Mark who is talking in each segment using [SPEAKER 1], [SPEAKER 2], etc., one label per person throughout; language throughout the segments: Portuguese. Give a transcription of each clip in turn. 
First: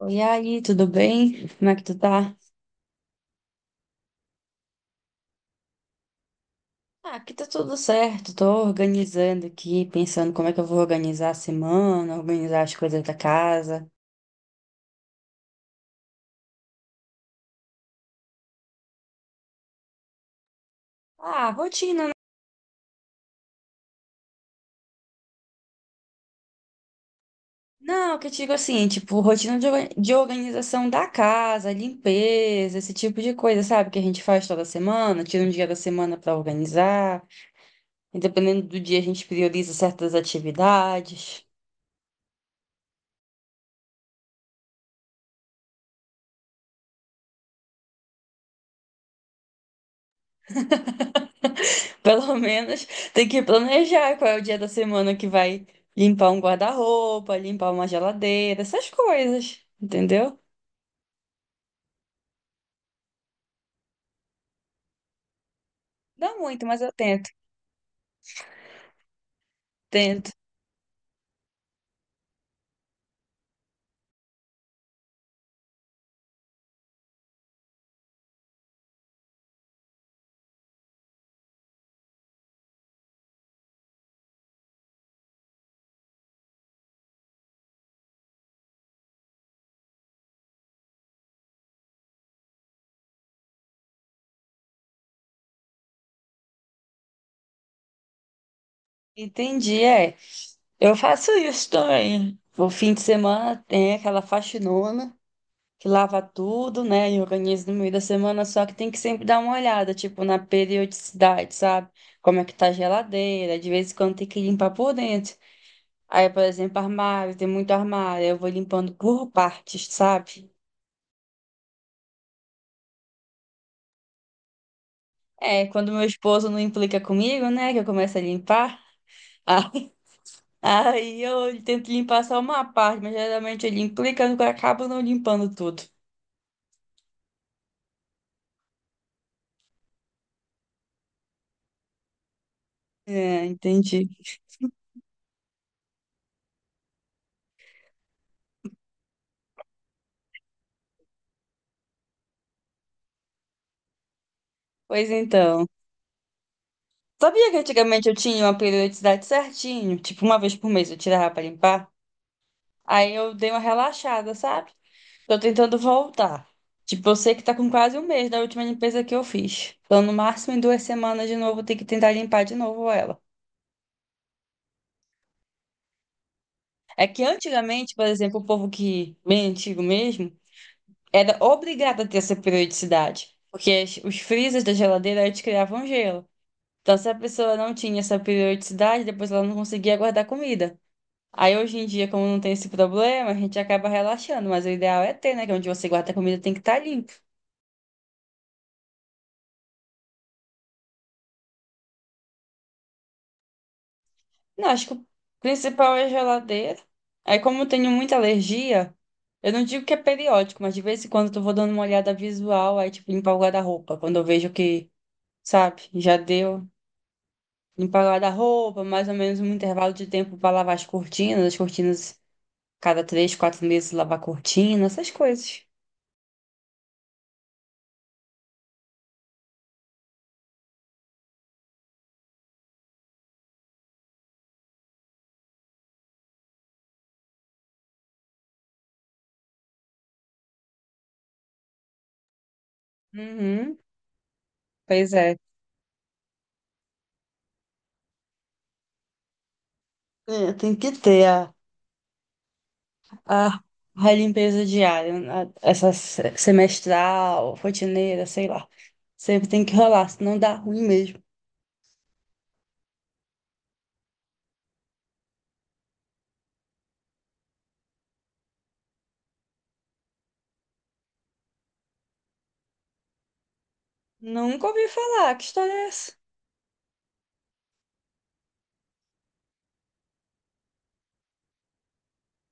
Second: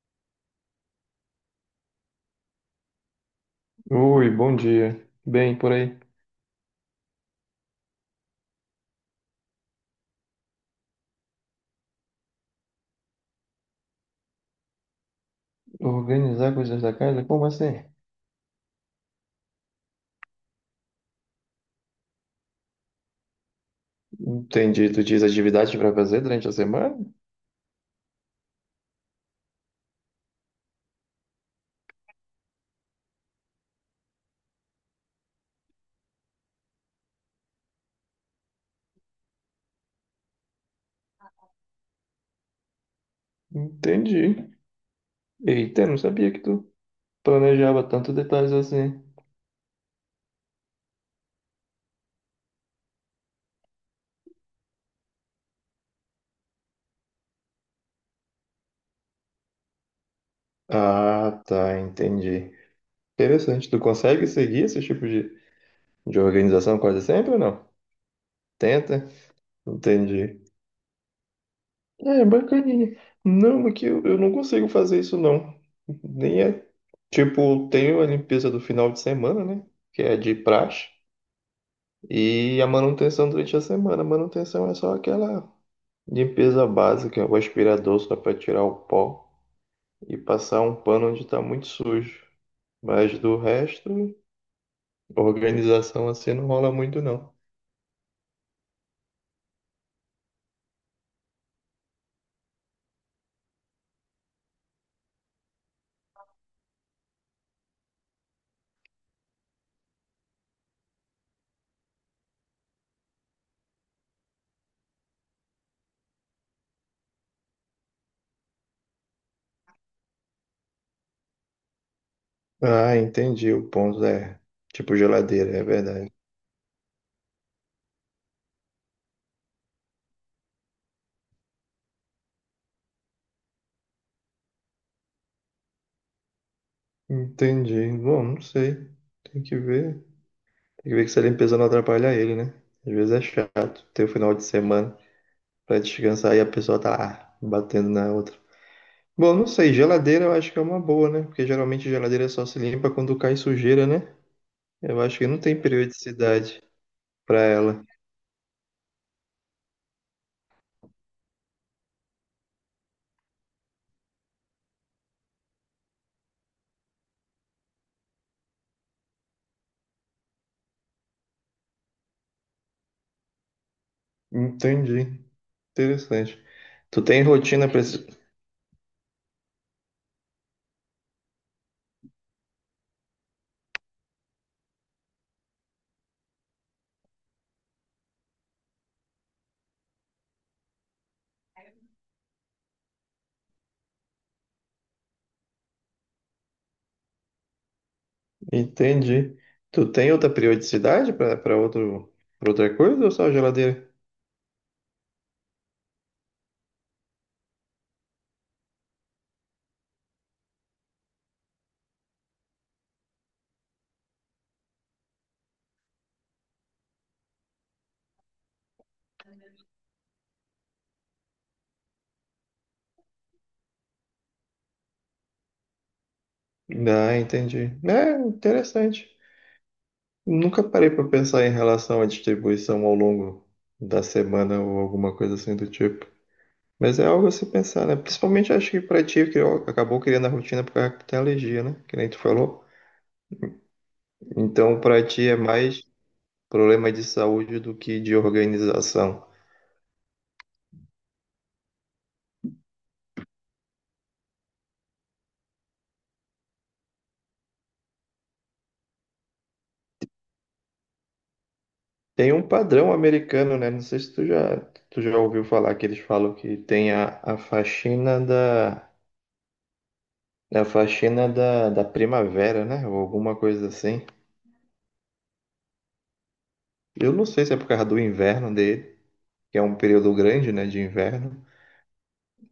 [SPEAKER 1] Oi, aí, tudo bem? Como é que tu tá?
[SPEAKER 2] Oi, bom dia. Bem, por aí.
[SPEAKER 1] Ah, aqui tá tudo certo. Tô organizando aqui, pensando como é que eu vou organizar a semana, organizar as coisas da casa.
[SPEAKER 2] Organizar coisas da casa? Como assim?
[SPEAKER 1] Ah, rotina, né?
[SPEAKER 2] Entendi. Tu diz atividades para fazer durante a semana?
[SPEAKER 1] Não, que eu digo assim, tipo, rotina de organização da casa, limpeza, esse tipo de coisa, sabe? Que a gente faz toda semana, tira um dia da semana pra organizar. E dependendo do dia, a gente prioriza certas atividades.
[SPEAKER 2] Entendi. Eita, não sabia que tu planejava tantos detalhes assim.
[SPEAKER 1] Pelo menos tem que planejar qual é o dia da semana que vai limpar um guarda-roupa, limpar uma geladeira, essas coisas, entendeu?
[SPEAKER 2] Ah, tá, entendi. Interessante. Tu consegue seguir esse tipo de
[SPEAKER 1] Dá muito,
[SPEAKER 2] organização
[SPEAKER 1] mas eu
[SPEAKER 2] quase
[SPEAKER 1] tento,
[SPEAKER 2] sempre ou não? Tenta?
[SPEAKER 1] tento.
[SPEAKER 2] Entendi. É, bacaninha. Não, é que eu não consigo fazer isso, não. Nem é. Tipo, tenho a limpeza do final de semana, né? Que é de praxe. E a manutenção durante a semana. A manutenção é só aquela limpeza básica, o aspirador só para tirar o pó e passar um pano onde está muito sujo. Mas do resto, organização assim não rola muito não.
[SPEAKER 1] Entendi, é. Eu faço isso também. O fim de semana tem aquela faxinona que lava tudo, né? E organiza no meio da semana, só que tem que sempre dar uma olhada, tipo, na periodicidade, sabe? Como é que tá a geladeira, de vez em quando tem que limpar por dentro. Aí, por exemplo, armário, tem muito armário, eu vou limpando por partes, sabe?
[SPEAKER 2] Ah, entendi. O ponto é tipo geladeira, é
[SPEAKER 1] É, quando meu
[SPEAKER 2] verdade.
[SPEAKER 1] esposo não implica comigo, né, que eu começo a limpar, aí aí eu tento limpar só uma parte, mas geralmente ele implica, eu acabo não limpando tudo.
[SPEAKER 2] Entendi. Bom, não sei. Tem que ver. Tem que ver que essa limpeza não atrapalha ele, né? Às vezes é
[SPEAKER 1] É,
[SPEAKER 2] chato ter
[SPEAKER 1] entendi.
[SPEAKER 2] o final de semana para descansar e a pessoa tá lá batendo na outra. Bom, não sei, geladeira eu acho que é uma boa, né? Porque geralmente geladeira só se limpa quando cai sujeira, né? Eu
[SPEAKER 1] Pois
[SPEAKER 2] acho que não tem
[SPEAKER 1] então.
[SPEAKER 2] periodicidade pra
[SPEAKER 1] Sabia que
[SPEAKER 2] ela.
[SPEAKER 1] antigamente eu tinha uma periodicidade certinho? Tipo, uma vez por mês eu tirava pra limpar. Aí eu dei uma relaxada, sabe? Tô tentando voltar. Tipo, eu sei que tá com quase um mês da última limpeza que eu fiz. Então, no máximo, em 2 semanas de novo, eu tenho que tentar limpar de novo ela.
[SPEAKER 2] Entendi. Interessante. Tu
[SPEAKER 1] É que
[SPEAKER 2] tem rotina pra...
[SPEAKER 1] antigamente, por exemplo, o povo que, bem antigo mesmo, era obrigado a ter essa periodicidade. Porque os freezers da geladeira eles criavam gelo. Então, se a pessoa não tinha essa periodicidade, depois ela não conseguia guardar comida. Aí, hoje em dia, como não tem esse problema, a gente acaba relaxando. Mas o ideal é ter, né? Que é onde você guarda a comida tem que estar limpo.
[SPEAKER 2] Entendi. Tu tem outra periodicidade pra para outro pra outra coisa ou só geladeira?
[SPEAKER 1] Não, acho que o principal é a geladeira. Aí, como eu tenho muita alergia, eu não digo que é periódico, mas de vez em quando eu vou dando uma olhada visual, aí, tipo, limpar o guarda-roupa. Quando eu vejo que, sabe, já deu. Limpar o guarda-roupa, mais ou menos um intervalo de tempo para lavar as cortinas, cada 3, 4 meses lavar a cortina, essas coisas.
[SPEAKER 2] Ah, entendi. É, interessante. Nunca parei pra pensar em relação à distribuição ao longo da semana ou alguma coisa assim do tipo. Mas é algo a se pensar, né? Principalmente acho que pra ti, que acabou criando a rotina por causa que tu tem alergia, né? Que nem tu falou.
[SPEAKER 1] Uhum,
[SPEAKER 2] Então, pra
[SPEAKER 1] pois
[SPEAKER 2] ti
[SPEAKER 1] é.
[SPEAKER 2] é mais problema de saúde do que de organização.
[SPEAKER 1] É, tem que ter A, a limpeza diária, né? Essa semestral, rotineira, sei lá. Sempre tem que rolar, senão dá ruim mesmo.
[SPEAKER 2] Tem um padrão americano, né? Não sei se tu já ouviu falar que eles falam que tem a faxina da, da primavera, né? Ou alguma coisa assim.
[SPEAKER 1] Nunca ouvi falar, que história é essa?
[SPEAKER 2] Eu não sei se é por causa do inverno dele, que é um período grande, né, de inverno.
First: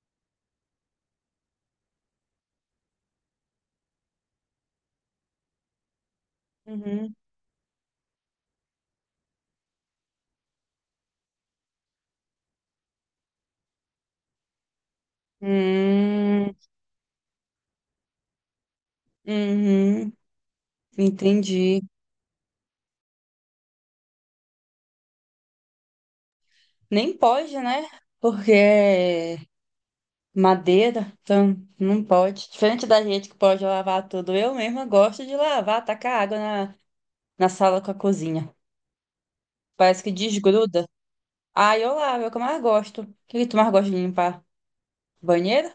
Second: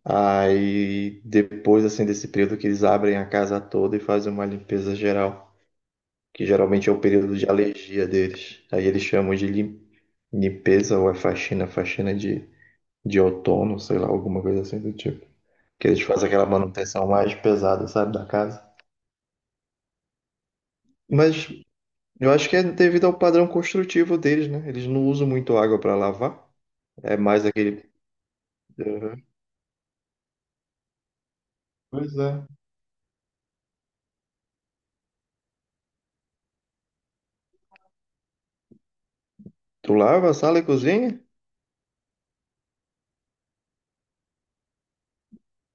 [SPEAKER 2] Aí depois assim desse período que eles abrem a casa toda e fazem uma limpeza geral, que geralmente é o
[SPEAKER 1] Uhum.
[SPEAKER 2] período de alergia deles. Aí eles chamam de limpeza ou é faxina de outono, sei lá, alguma coisa assim do tipo. Que eles fazem aquela
[SPEAKER 1] Hum,
[SPEAKER 2] manutenção mais pesada, sabe, da casa.
[SPEAKER 1] uhum,
[SPEAKER 2] Mas
[SPEAKER 1] entendi.
[SPEAKER 2] eu acho que é devido ao padrão construtivo deles, né? Eles não usam muito água para lavar.
[SPEAKER 1] Nem
[SPEAKER 2] É mais
[SPEAKER 1] pode, né?
[SPEAKER 2] aquele.
[SPEAKER 1] Porque
[SPEAKER 2] Uhum.
[SPEAKER 1] é madeira, então não
[SPEAKER 2] Pois é.
[SPEAKER 1] pode. Diferente da gente que pode lavar tudo, eu mesma gosto de lavar, tacar água na, na sala com a cozinha.
[SPEAKER 2] Tu
[SPEAKER 1] Parece que
[SPEAKER 2] lava a sala e
[SPEAKER 1] desgruda.
[SPEAKER 2] cozinha?
[SPEAKER 1] Ah, eu lavo, é o que eu mais gosto. O que que tu mais gosta de limpar? Banheiro?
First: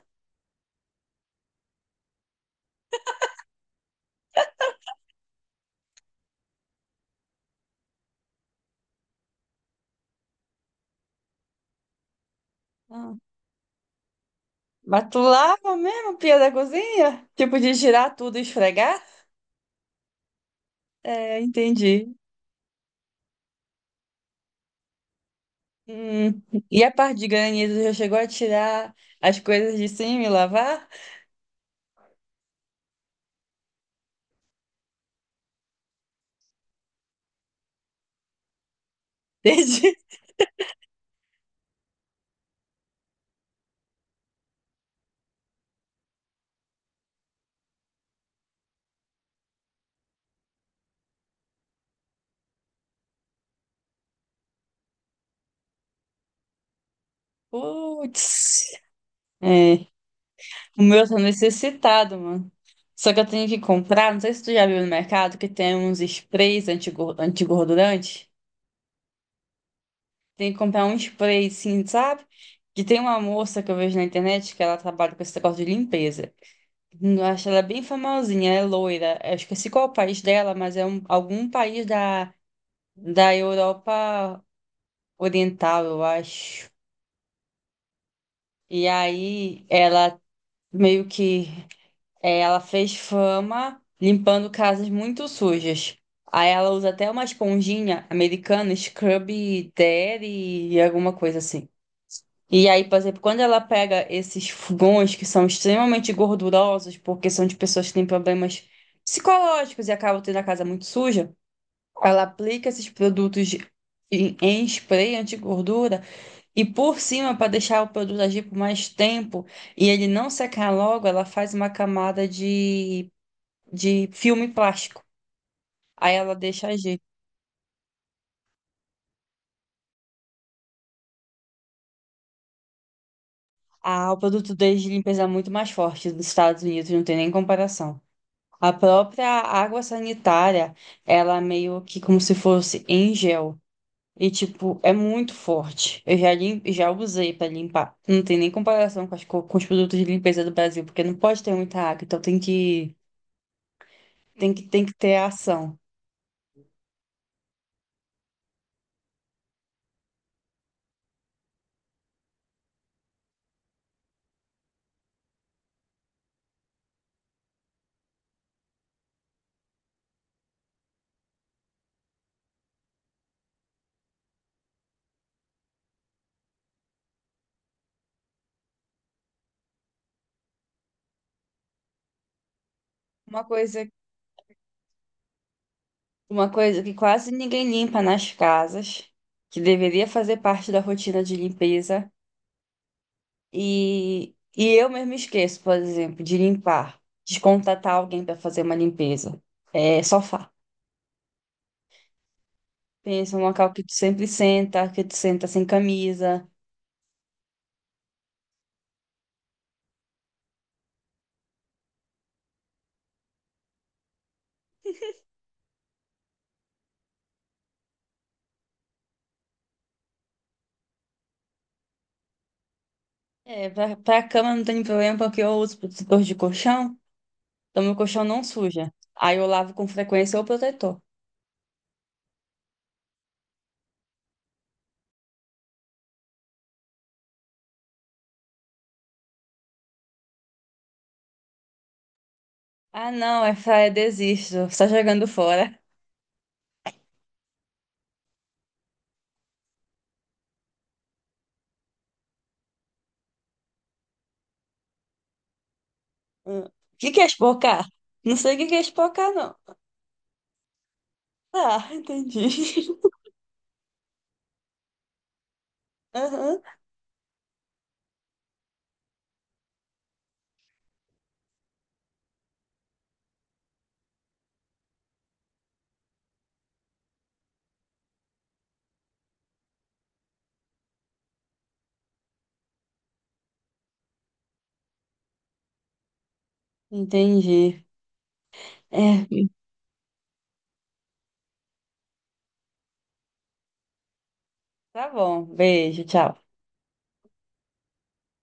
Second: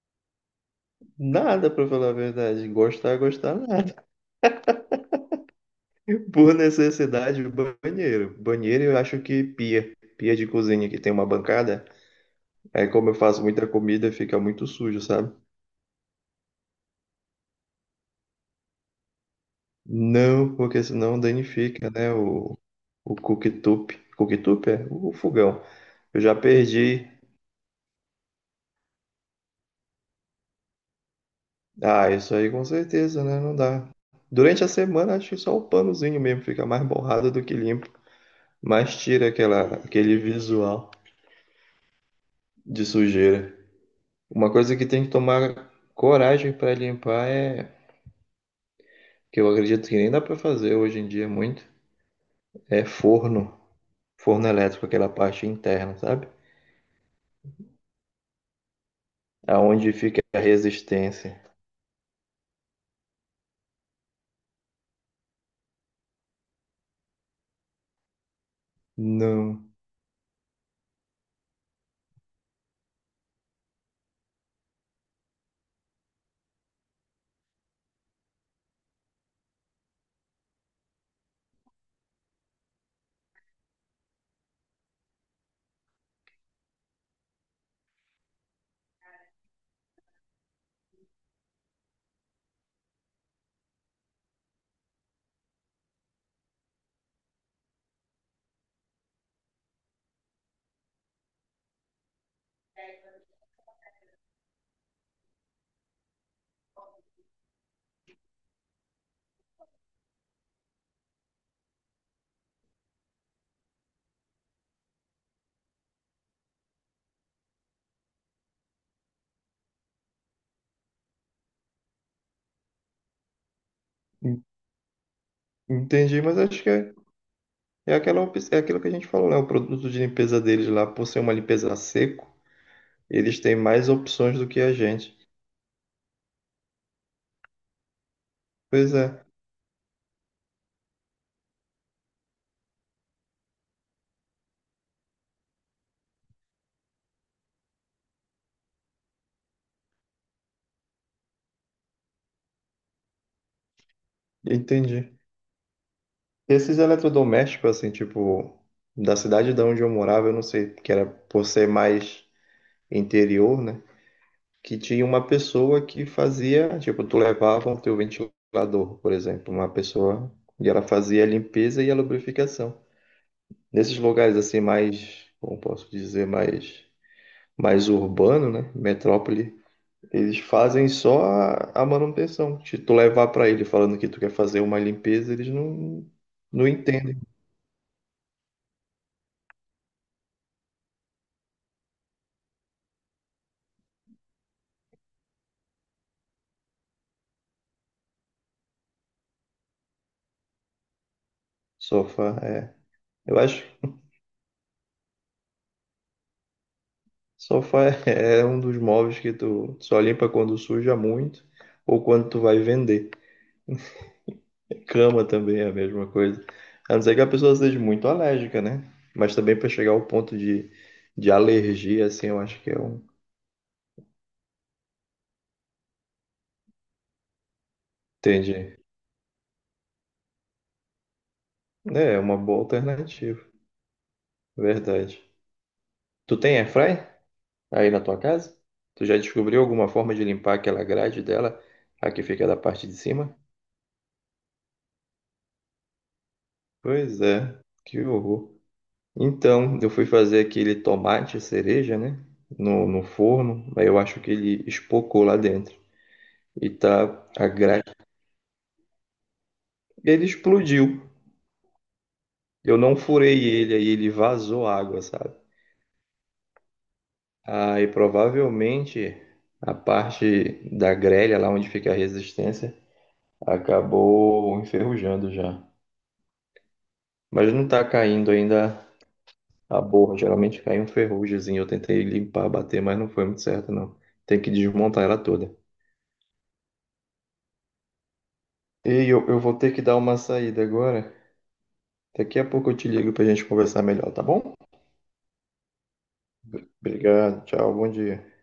[SPEAKER 2] Nada, pra falar a verdade. Gostar, gostar, por necessidade, banheiro. Banheiro eu acho que pia. Pia de cozinha que tem uma bancada. Aí como eu
[SPEAKER 1] Ah,
[SPEAKER 2] faço muita comida, fica muito sujo,
[SPEAKER 1] mas tu
[SPEAKER 2] sabe?
[SPEAKER 1] lava mesmo, a pia da cozinha? Tipo de girar tudo e esfregar?
[SPEAKER 2] Não, porque senão
[SPEAKER 1] É,
[SPEAKER 2] danifica, né?
[SPEAKER 1] entendi.
[SPEAKER 2] O cooktop. Cooktop é o fogão. Eu já
[SPEAKER 1] Hum, E a
[SPEAKER 2] perdi.
[SPEAKER 1] parte de granizo já chegou a tirar as coisas de cima e lavar?
[SPEAKER 2] Ah, isso aí com certeza, né? Não dá. Durante a semana, acho que só o panozinho mesmo fica mais borrado do que limpo. Mas tira
[SPEAKER 1] Entendi.
[SPEAKER 2] aquele visual de sujeira. Uma coisa que tem que tomar coragem para limpar é que eu acredito que nem dá para fazer hoje em dia muito, é forno, forno elétrico, aquela parte interna, sabe?
[SPEAKER 1] Putz. É,
[SPEAKER 2] Aonde fica a
[SPEAKER 1] o meu tá
[SPEAKER 2] resistência.
[SPEAKER 1] necessitado, mano. Só que eu tenho que comprar, não sei se tu já viu no mercado, que tem uns sprays antigordurantes.
[SPEAKER 2] Não,
[SPEAKER 1] Tem que comprar um spray, sim, sabe? Que tem uma moça que eu vejo na internet que ela trabalha com esse negócio de limpeza. Eu acho ela é bem famosinha, é loira. Eu esqueci qual é o país dela, mas é algum país da, Europa Oriental, eu acho. E aí ela meio que ela fez fama limpando casas muito sujas. Aí ela usa até uma esponjinha americana, Scrub Daddy e alguma coisa assim. E aí, por exemplo, quando ela pega esses fogões que são extremamente gordurosos, porque são de pessoas que têm problemas psicológicos e acabam tendo a casa muito suja, ela aplica esses produtos em spray anti-gordura e por cima, para deixar o produto agir por mais tempo e ele não secar logo, ela faz uma camada de
[SPEAKER 2] en-
[SPEAKER 1] filme plástico. Aí
[SPEAKER 2] entendi,
[SPEAKER 1] ela
[SPEAKER 2] mas
[SPEAKER 1] deixa agir.
[SPEAKER 2] é aquela, é aquilo que a gente falou, né? O produto de limpeza deles lá, por ser uma limpeza a seco, eles têm mais
[SPEAKER 1] Ah, o
[SPEAKER 2] opções do
[SPEAKER 1] produto
[SPEAKER 2] que a
[SPEAKER 1] deles de
[SPEAKER 2] gente.
[SPEAKER 1] limpeza é muito mais forte dos Estados Unidos, não tem nem comparação. A
[SPEAKER 2] Pois é,
[SPEAKER 1] própria água sanitária, ela é meio que como se fosse em gel. E, tipo, é muito forte. Eu já, já usei para limpar. Não tem nem comparação com os produtos de limpeza do Brasil, porque não pode ter muita água, então Tem que ter
[SPEAKER 2] entendi.
[SPEAKER 1] ação.
[SPEAKER 2] Esses eletrodomésticos, assim, tipo, da cidade de onde eu morava, eu não sei, que era por ser mais interior, né? Que tinha uma pessoa que fazia, tipo, tu levava o teu ventilador, por exemplo, uma pessoa, e ela fazia a limpeza e a lubrificação. Nesses lugares assim mais, como posso dizer, mais urbano, né, metrópole, eles fazem só a manutenção. Se tu levar
[SPEAKER 1] Uma
[SPEAKER 2] para ele
[SPEAKER 1] coisa...
[SPEAKER 2] falando que tu quer fazer uma limpeza, eles
[SPEAKER 1] Uma
[SPEAKER 2] não
[SPEAKER 1] coisa que
[SPEAKER 2] entendem.
[SPEAKER 1] quase ninguém limpa nas casas, que deveria fazer parte da rotina de limpeza, e eu mesmo esqueço, por exemplo, de limpar, de contratar alguém para fazer uma limpeza. É sofá.
[SPEAKER 2] Sofá é,
[SPEAKER 1] Pensa
[SPEAKER 2] eu
[SPEAKER 1] um
[SPEAKER 2] acho
[SPEAKER 1] local que tu sempre senta, que tu senta sem camisa.
[SPEAKER 2] sofá é um dos móveis que tu só limpa quando suja muito ou quando tu vai vender. Cama também é a mesma coisa. A não ser que a pessoa seja muito alérgica, né? Mas também para chegar ao ponto de alergia, assim, eu acho que é um.
[SPEAKER 1] É, pra, pra cama não tem problema porque eu uso protetor de colchão, então meu colchão não
[SPEAKER 2] Entendi.
[SPEAKER 1] suja. Aí eu lavo com frequência o protetor.
[SPEAKER 2] É é uma boa alternativa. Verdade. Tu tem airfry aí na tua casa? Tu já descobriu alguma forma de limpar aquela grade dela, a que fica da parte de
[SPEAKER 1] Ah,
[SPEAKER 2] cima?
[SPEAKER 1] não, é fraia, desisto, só jogando fora.
[SPEAKER 2] Pois é, que horror. Então, eu fui fazer aquele tomate cereja, né? No forno, aí eu acho que ele espocou lá dentro.
[SPEAKER 1] Hum.
[SPEAKER 2] E
[SPEAKER 1] O
[SPEAKER 2] tá
[SPEAKER 1] que que é
[SPEAKER 2] a grade.
[SPEAKER 1] espocar? Não sei o que que é espocar, não.
[SPEAKER 2] Ele explodiu.
[SPEAKER 1] Tá, entendi.
[SPEAKER 2] Eu não furei ele, aí ele vazou água, sabe?
[SPEAKER 1] Aham,
[SPEAKER 2] Aí provavelmente a parte da grelha, lá onde fica a resistência, acabou enferrujando já. Mas não tá caindo ainda a borra. Geralmente cai um ferrugemzinho. Eu tentei limpar, bater, mas não foi muito certo, não. Tem que desmontar ela toda.
[SPEAKER 1] entendi.
[SPEAKER 2] E
[SPEAKER 1] É,
[SPEAKER 2] eu vou ter que dar uma saída agora. Daqui a pouco eu te ligo pra gente conversar melhor, tá bom?
[SPEAKER 1] tá bom, beijo, tchau.
[SPEAKER 2] Obrigado, tchau, bom dia.